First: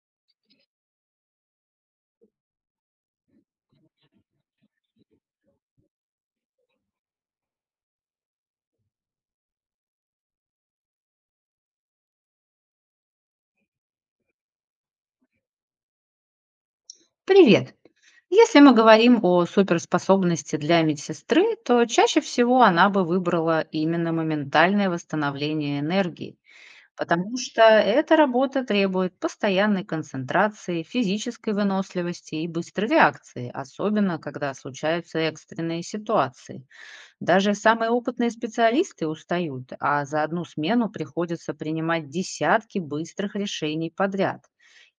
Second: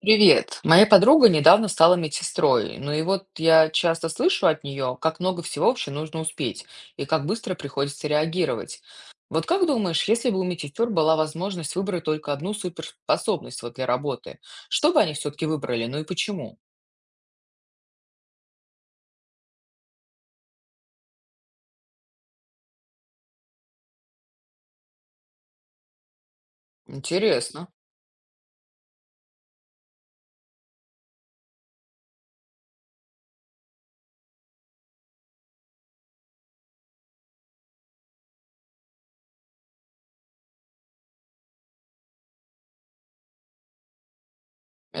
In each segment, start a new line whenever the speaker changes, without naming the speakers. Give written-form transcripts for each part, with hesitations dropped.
Привет. Моя подруга недавно стала медсестрой, ну и вот я часто слышу от нее, как много всего вообще нужно успеть и как быстро приходится реагировать. Вот как думаешь, если бы у медсестер была возможность выбрать только одну суперспособность вот для работы, что бы они все-таки выбрали, ну и почему?
Привет! Если мы говорим о суперспособности для медсестры, то чаще всего она бы выбрала именно моментальное восстановление энергии, потому что
Интересно,
эта работа требует постоянной концентрации, физической выносливости и быстрой реакции, особенно когда случаются экстренные ситуации. Даже самые опытные специалисты устают, а за одну смену приходится принимать десятки быстрых решений подряд.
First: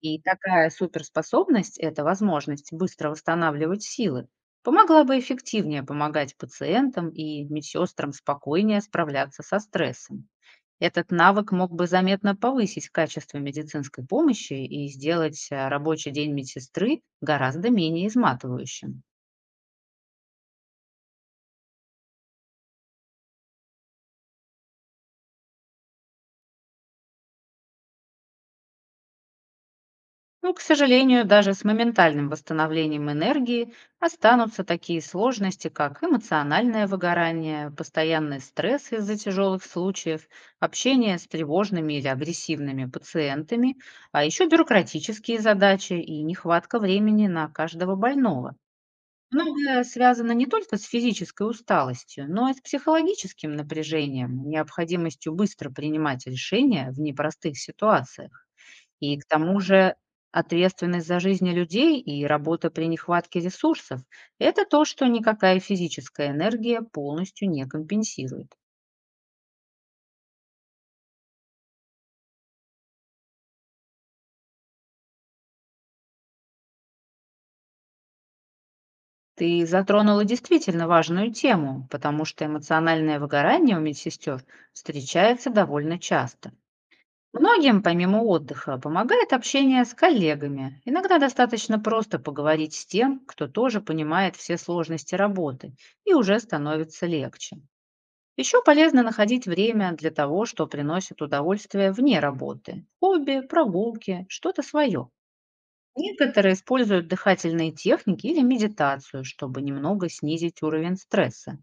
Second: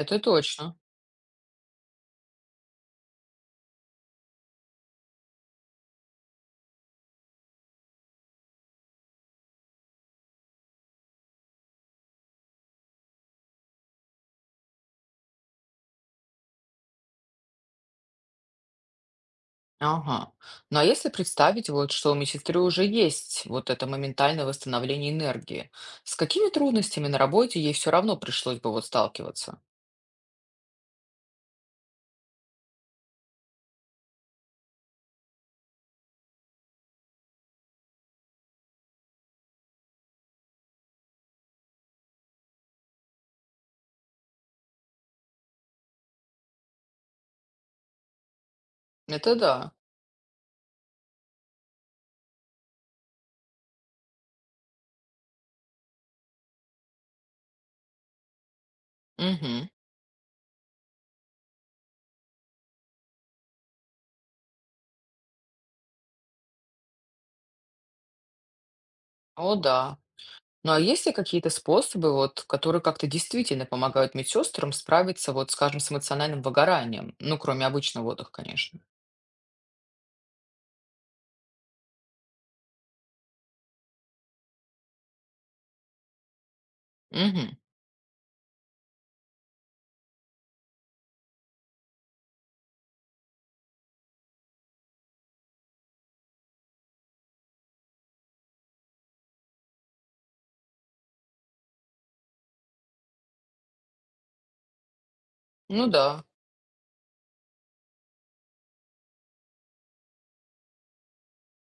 И такая
точно.
суперспособность– это возможность быстро восстанавливать силы. Помогла бы эффективнее помогать пациентам и медсестрам спокойнее справляться со стрессом. Этот навык мог бы заметно повысить качество медицинской помощи и сделать рабочий день медсестры гораздо менее изматывающим.
Ага. Ну а если представить вот, что у медсестры уже есть вот это моментальное восстановление энергии, с какими трудностями на работе ей все равно пришлось бы вот сталкиваться?
Но, к сожалению, даже с моментальным восстановлением энергии останутся такие сложности, как эмоциональное выгорание, постоянный стресс из-за тяжелых случаев, общение с тревожными или агрессивными пациентами, а еще бюрократические задачи и нехватка времени на каждого больного.
Это да.
Многое связано не только с физической усталостью, но и с психологическим напряжением, необходимостью быстро принимать решения в непростых ситуациях. И к тому
Мгм.
же ответственность за жизни людей и работа при нехватке ресурсов– это то, что никакая физическая энергия полностью не компенсирует.
О, да. Ну, а есть ли какие-то способы, вот, которые как-то действительно помогают медсестрам справиться, вот, скажем, с эмоциональным выгоранием? Ну, кроме обычного отдыха, конечно.
Ты затронула действительно важную тему, потому что эмоциональное выгорание у медсестер встречается довольно часто.
Мгм.
Многим, помимо отдыха, помогает общение с коллегами. Иногда достаточно просто поговорить с тем, кто тоже понимает все сложности работы, и уже становится легче. Еще полезно находить время для того, что приносит удовольствие вне работы. Хобби, прогулки, что-то свое.
Ну да.
Некоторые используют дыхательные техники или медитацию, чтобы немного снизить уровень стресса.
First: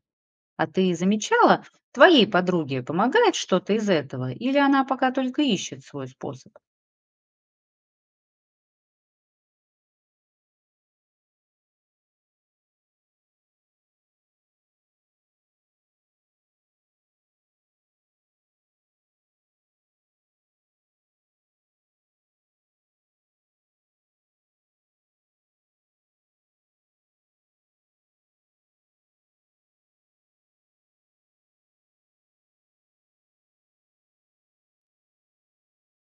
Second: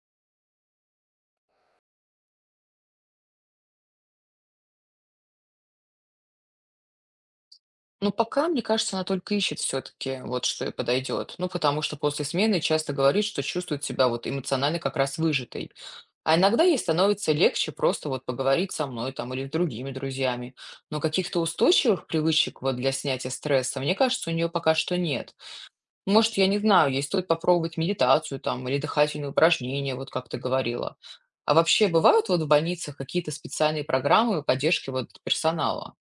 А ты замечала, твоей подруге помогает что-то из этого, или она пока только ищет свой способ?
Но пока, мне кажется, она только ищет все-таки, вот, что ей подойдет. Ну, потому что после смены часто говорит, что чувствует себя вот эмоционально как раз выжатой. А иногда ей становится легче просто вот поговорить со мной там или с другими друзьями. Но каких-то устойчивых привычек вот для снятия стресса, мне кажется, у нее пока что нет. Может, я не знаю, ей стоит попробовать медитацию там или дыхательные упражнения, вот как ты говорила. А вообще бывают вот в больницах какие-то специальные программы поддержки вот персонала?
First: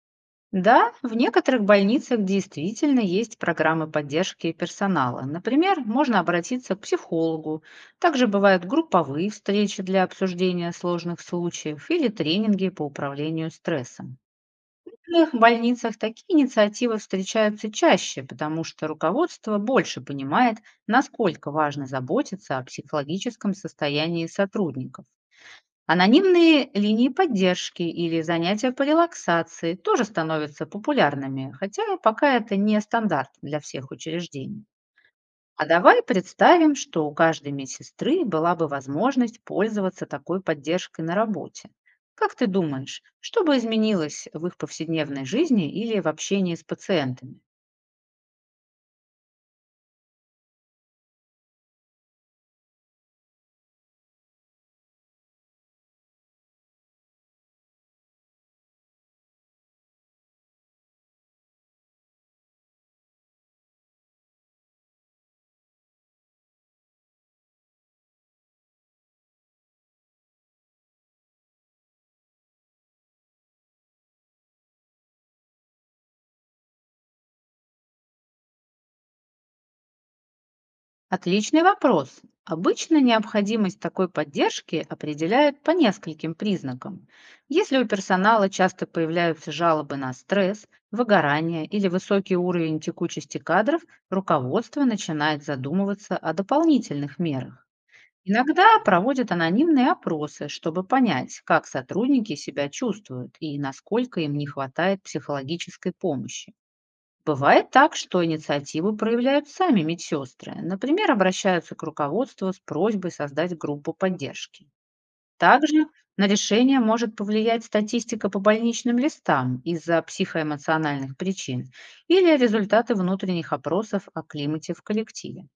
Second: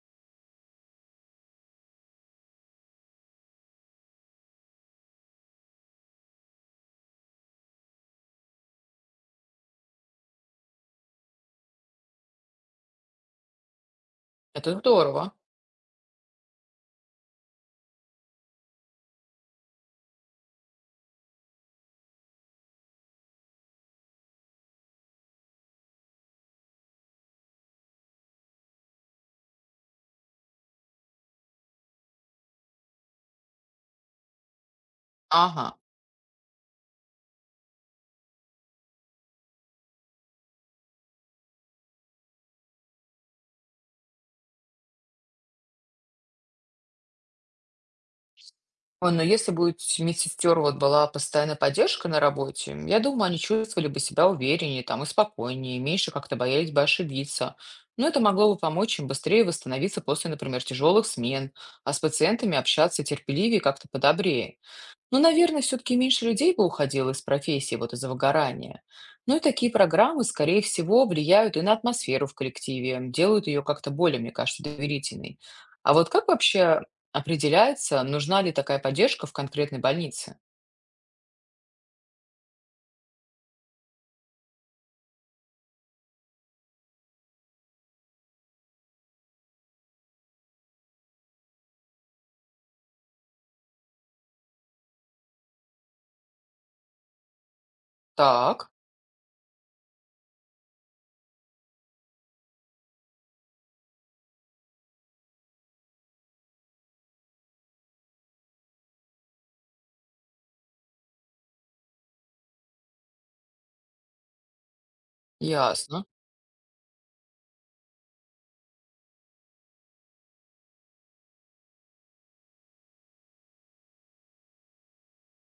Да, в некоторых больницах действительно есть программы поддержки персонала. Например, можно обратиться к психологу. Также бывают групповые встречи для обсуждения сложных случаев или тренинги по управлению стрессом.
Это
В
здорово.
иных больницах такие инициативы встречаются чаще, потому что руководство больше понимает, насколько важно заботиться о психологическом состоянии сотрудников. Анонимные линии поддержки или занятия по релаксации тоже становятся популярными, хотя пока это не стандарт для всех учреждений. А
Ага.
давай представим, что у каждой медсестры была бы возможность пользоваться такой поддержкой на работе. Как ты думаешь, что бы изменилось в их повседневной жизни или в общении с пациентами?
Ой, но если бы у медсестер вот была постоянная поддержка на работе, я думаю, они чувствовали бы себя увереннее там и спокойнее, меньше как-то боялись бы ошибиться. Но это могло бы помочь им быстрее восстановиться после, например, тяжелых смен, а с пациентами общаться терпеливее и как-то подобрее. Ну, наверное, все-таки меньше людей бы уходило из профессии вот из-за выгорания. Ну и такие программы, скорее всего, влияют и на атмосферу в коллективе, делают ее как-то более, мне кажется, доверительной. А вот как вообще определяется, нужна ли такая поддержка в конкретной больнице?
Отличный вопрос. Обычно необходимость такой поддержки определяют по нескольким признакам. Если у персонала часто появляются жалобы на стресс, выгорание или высокий уровень текучести кадров, руководство начинает задумываться о дополнительных мерах.
Так,
Иногда проводят анонимные опросы, чтобы понять, как сотрудники себя чувствуют и насколько им не хватает психологической помощи. Бывает так, что инициативу проявляют сами медсестры. Например, обращаются к руководству с просьбой создать группу поддержки. Также
ясно.
на решение может повлиять статистика по больничным листам из-за психоэмоциональных причин или результаты внутренних опросов о климате в коллективе.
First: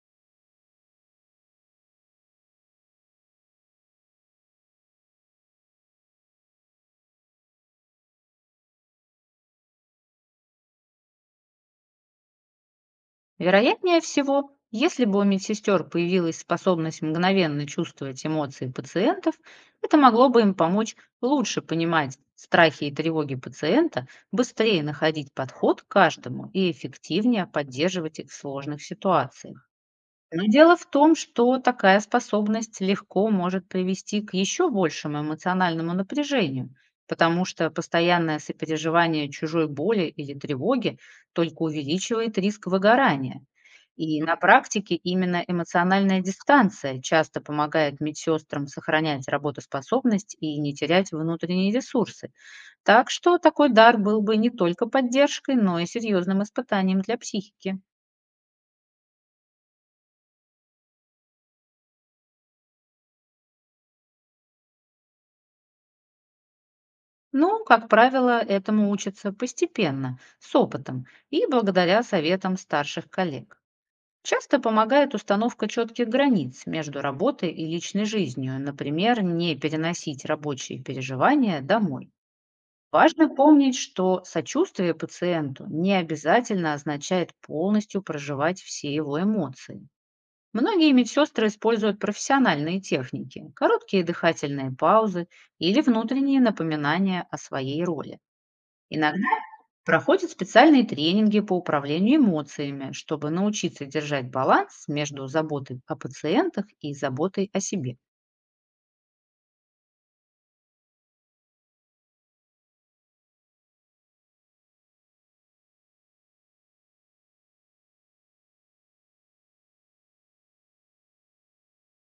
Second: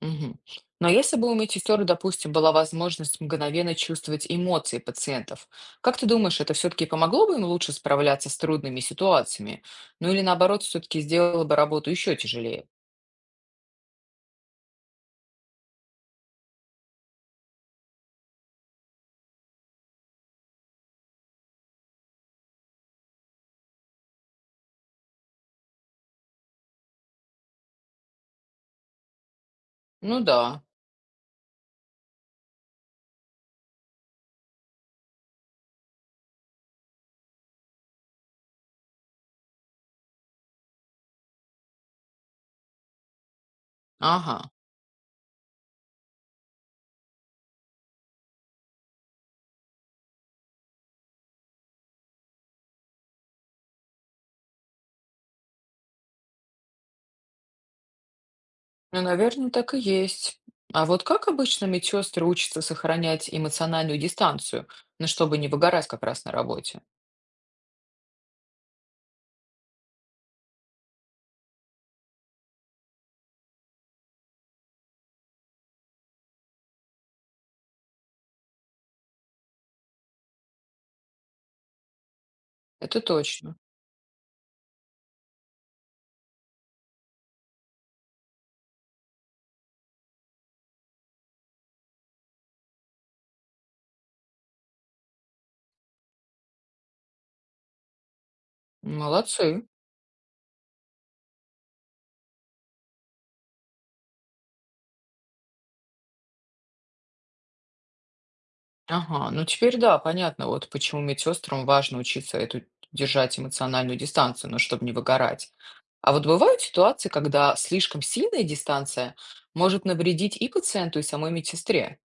Мгм. Но если бы у медсестер, допустим, была возможность мгновенно чувствовать эмоции пациентов, как ты думаешь, это все-таки помогло бы им лучше справляться с трудными ситуациями? Ну или наоборот, все-таки сделало бы работу еще тяжелее?
Вероятнее всего, если бы у медсестер появилась способность мгновенно чувствовать эмоции пациентов, это могло бы им помочь лучше понимать страхи и тревоги пациента, быстрее находить подход к каждому и эффективнее поддерживать их в сложных ситуациях.
Ну
Но
да,
дело в том, что такая способность легко может привести к еще большему эмоциональному напряжению, потому что постоянное сопереживание чужой боли или тревоги только увеличивает риск выгорания. И на
ага.
практике именно эмоциональная дистанция часто помогает медсестрам сохранять работоспособность и не терять внутренние ресурсы. Так что такой дар был бы не только поддержкой, но и серьезным испытанием для психики.
Ну, наверное, так и есть. А вот как обычно медсестры учатся сохранять эмоциональную дистанцию, ну, чтобы не выгорать как раз на работе?
Ну, как правило, этому учатся постепенно, с опытом и благодаря советам старших коллег. Часто помогает установка четких границ между работой и личной жизнью, например, не переносить рабочие переживания домой.
Это
Важно
точно.
помнить, что сочувствие пациенту не обязательно означает полностью проживать все его эмоции. Многие медсестры используют профессиональные техники, короткие дыхательные паузы или внутренние напоминания о своей роли. Иногда
Молодцы.
проходят специальные тренинги по управлению эмоциями, чтобы научиться держать баланс между заботой о пациентах и заботой о себе.
Ага, ну теперь да, понятно, вот почему медсестрам важно учиться эту держать эмоциональную дистанцию, ну, чтобы не выгорать. А вот бывают ситуации, когда слишком сильная дистанция может навредить и пациенту, и самой медсестре.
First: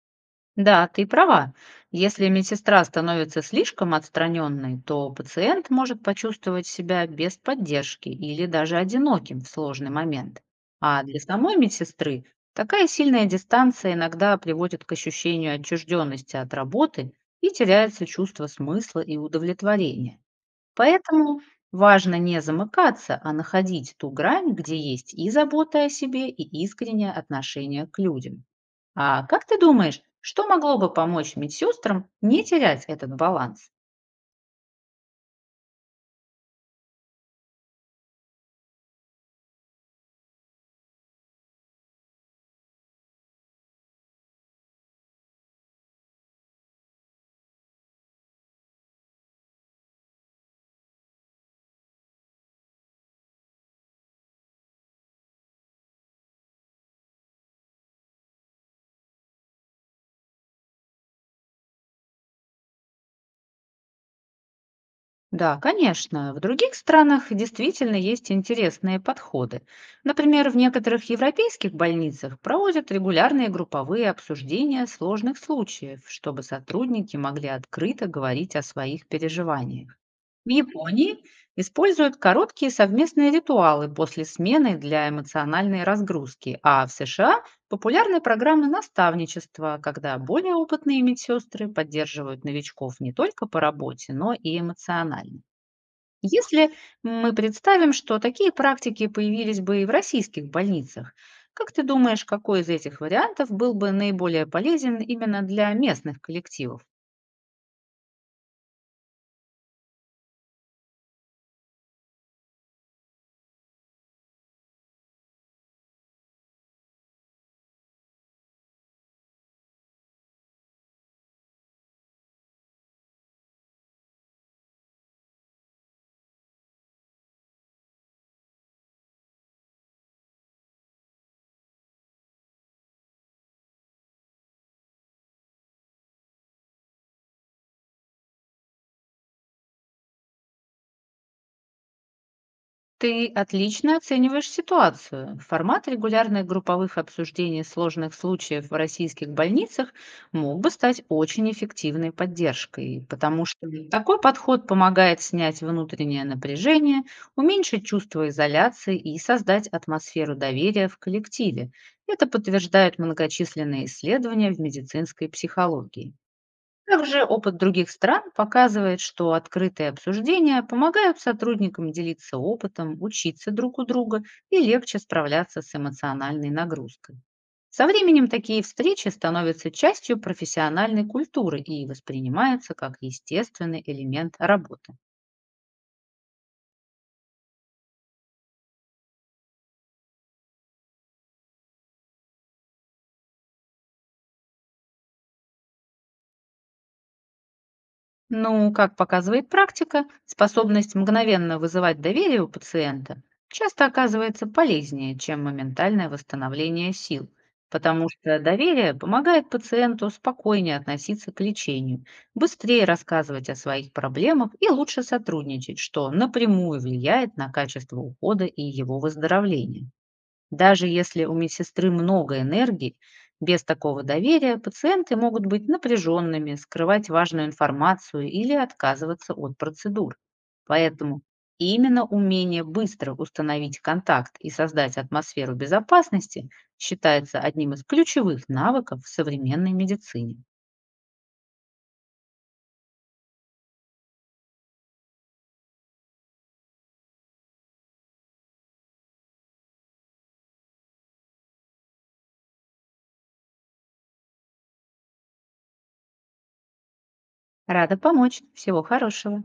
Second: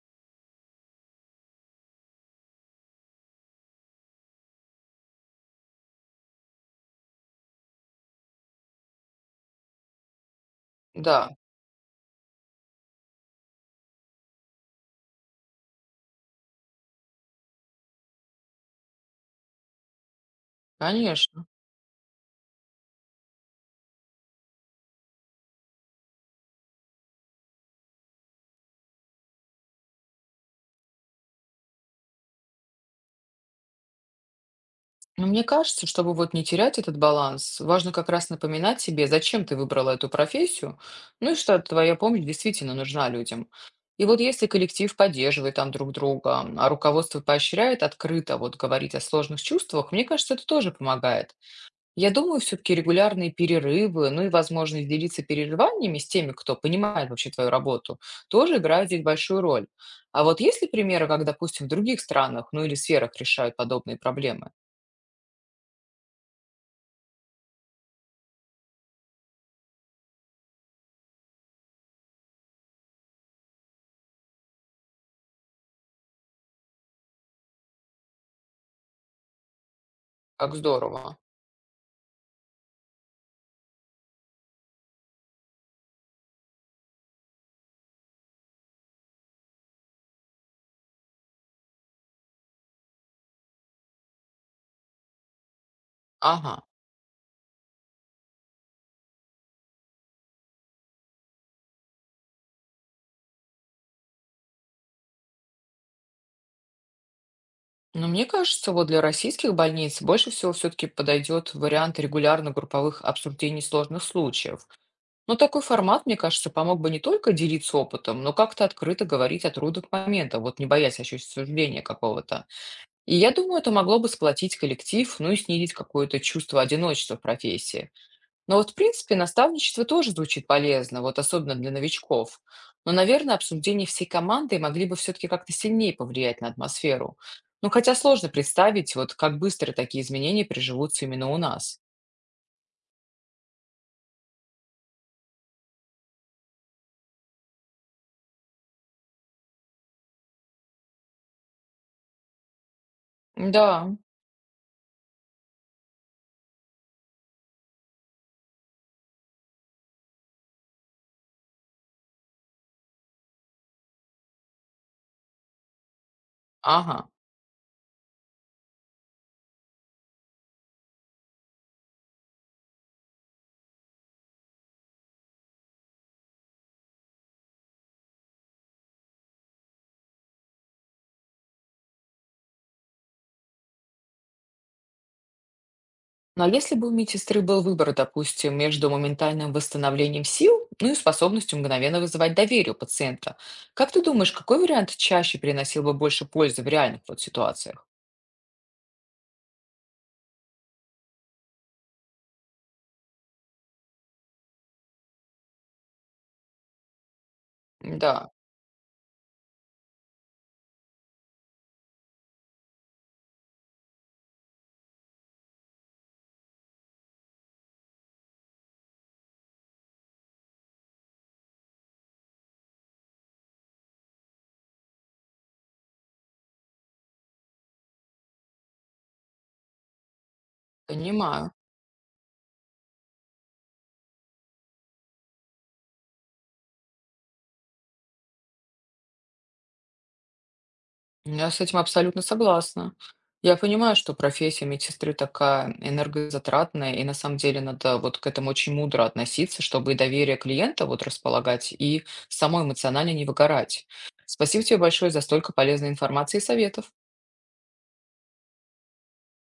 Да, ты права. Если медсестра становится слишком отстраненной, то пациент может почувствовать себя без поддержки или даже одиноким в сложный момент. А для
Да,
самой медсестры такая сильная дистанция иногда приводит к ощущению отчужденности от работы и теряется чувство смысла и удовлетворения. Поэтому
конечно.
важно не замыкаться, а находить ту грань, где есть и забота о себе, и искреннее отношение к людям. А как ты думаешь, что могло бы помочь медсестрам не терять этот баланс?
Но мне кажется, чтобы вот не терять этот баланс, важно как раз напоминать себе, зачем ты выбрала эту профессию, ну и что твоя помощь действительно нужна людям. И вот если коллектив поддерживает там друг друга, а руководство поощряет открыто вот говорить о сложных чувствах, мне кажется, это тоже помогает. Я думаю, все-таки регулярные перерывы, ну и возможность делиться переживаниями с теми, кто понимает вообще твою работу, тоже играет здесь большую роль. А вот есть ли примеры, как, допустим, в других странах, ну или сферах решают подобные проблемы?
Да, конечно, в других странах действительно есть интересные подходы. Например, в некоторых европейских больницах проводят регулярные групповые обсуждения сложных случаев, чтобы сотрудники могли открыто говорить о своих переживаниях. В
Как здорово.
Японии используют короткие совместные ритуалы после смены для эмоциональной разгрузки, а в США популярны программы наставничества, когда более опытные медсестры поддерживают новичков не только по работе, но и эмоционально.
Ага.
Если мы представим, что такие практики появились бы и в российских больницах, как ты думаешь, какой из этих вариантов был бы наиболее полезен именно для местных коллективов?
Но мне кажется, вот для российских больниц больше всего все-таки подойдет вариант регулярно групповых обсуждений сложных случаев. Но такой формат, мне кажется, помог бы не только делиться опытом, но как-то открыто говорить о трудных моментах, вот не боясь осуждения какого-то. И я думаю, это могло бы сплотить коллектив, ну и снизить какое-то чувство одиночества в профессии. Но вот, в принципе, наставничество тоже звучит полезно, вот особенно для новичков. Но, наверное, обсуждение всей команды могли бы все-таки как-то сильнее повлиять на атмосферу. Ну, хотя сложно представить, вот как быстро такие изменения приживутся именно у нас.
Ты отлично оцениваешь ситуацию. Формат регулярных групповых обсуждений сложных случаев в российских больницах мог бы стать очень эффективной поддержкой, потому что
Да,
такой подход помогает снять внутреннее напряжение, уменьшить чувство изоляции и создать атмосферу доверия в коллективе. Это подтверждают многочисленные исследования в медицинской психологии.
ага.
Также опыт других стран показывает, что открытые обсуждения помогают сотрудникам делиться опытом, учиться друг у друга и легче справляться с эмоциональной нагрузкой. Со временем такие встречи становятся частью профессиональной культуры и воспринимаются как естественный элемент работы.
Но если бы у медсестры был выбор, допустим, между моментальным восстановлением сил, ну и способностью мгновенно вызывать доверие у пациента, как ты думаешь, какой вариант чаще приносил бы больше пользы в реальных вот ситуациях?
Ну, как показывает практика, способность мгновенно вызывать доверие у пациента часто оказывается полезнее, чем моментальное восстановление сил, потому
Да,
что доверие помогает пациенту спокойнее относиться к лечению, быстрее рассказывать о своих проблемах и лучше сотрудничать, что напрямую влияет на качество ухода и его выздоровления. Даже если у медсестры много энергии, без такого доверия пациенты могут быть напряженными, скрывать важную информацию или отказываться от процедур. Поэтому
понимаю.
именно умение быстро установить контакт и создать атмосферу безопасности считается одним из ключевых навыков в современной медицине.
Я с этим абсолютно согласна. Я понимаю, что профессия медсестры такая энергозатратная, и на самом деле надо вот к этому очень мудро относиться, чтобы и доверие клиента вот располагать, и самой эмоционально не выгорать. Спасибо тебе большое за столько полезной информации и советов.
Рада помочь. Всего хорошего.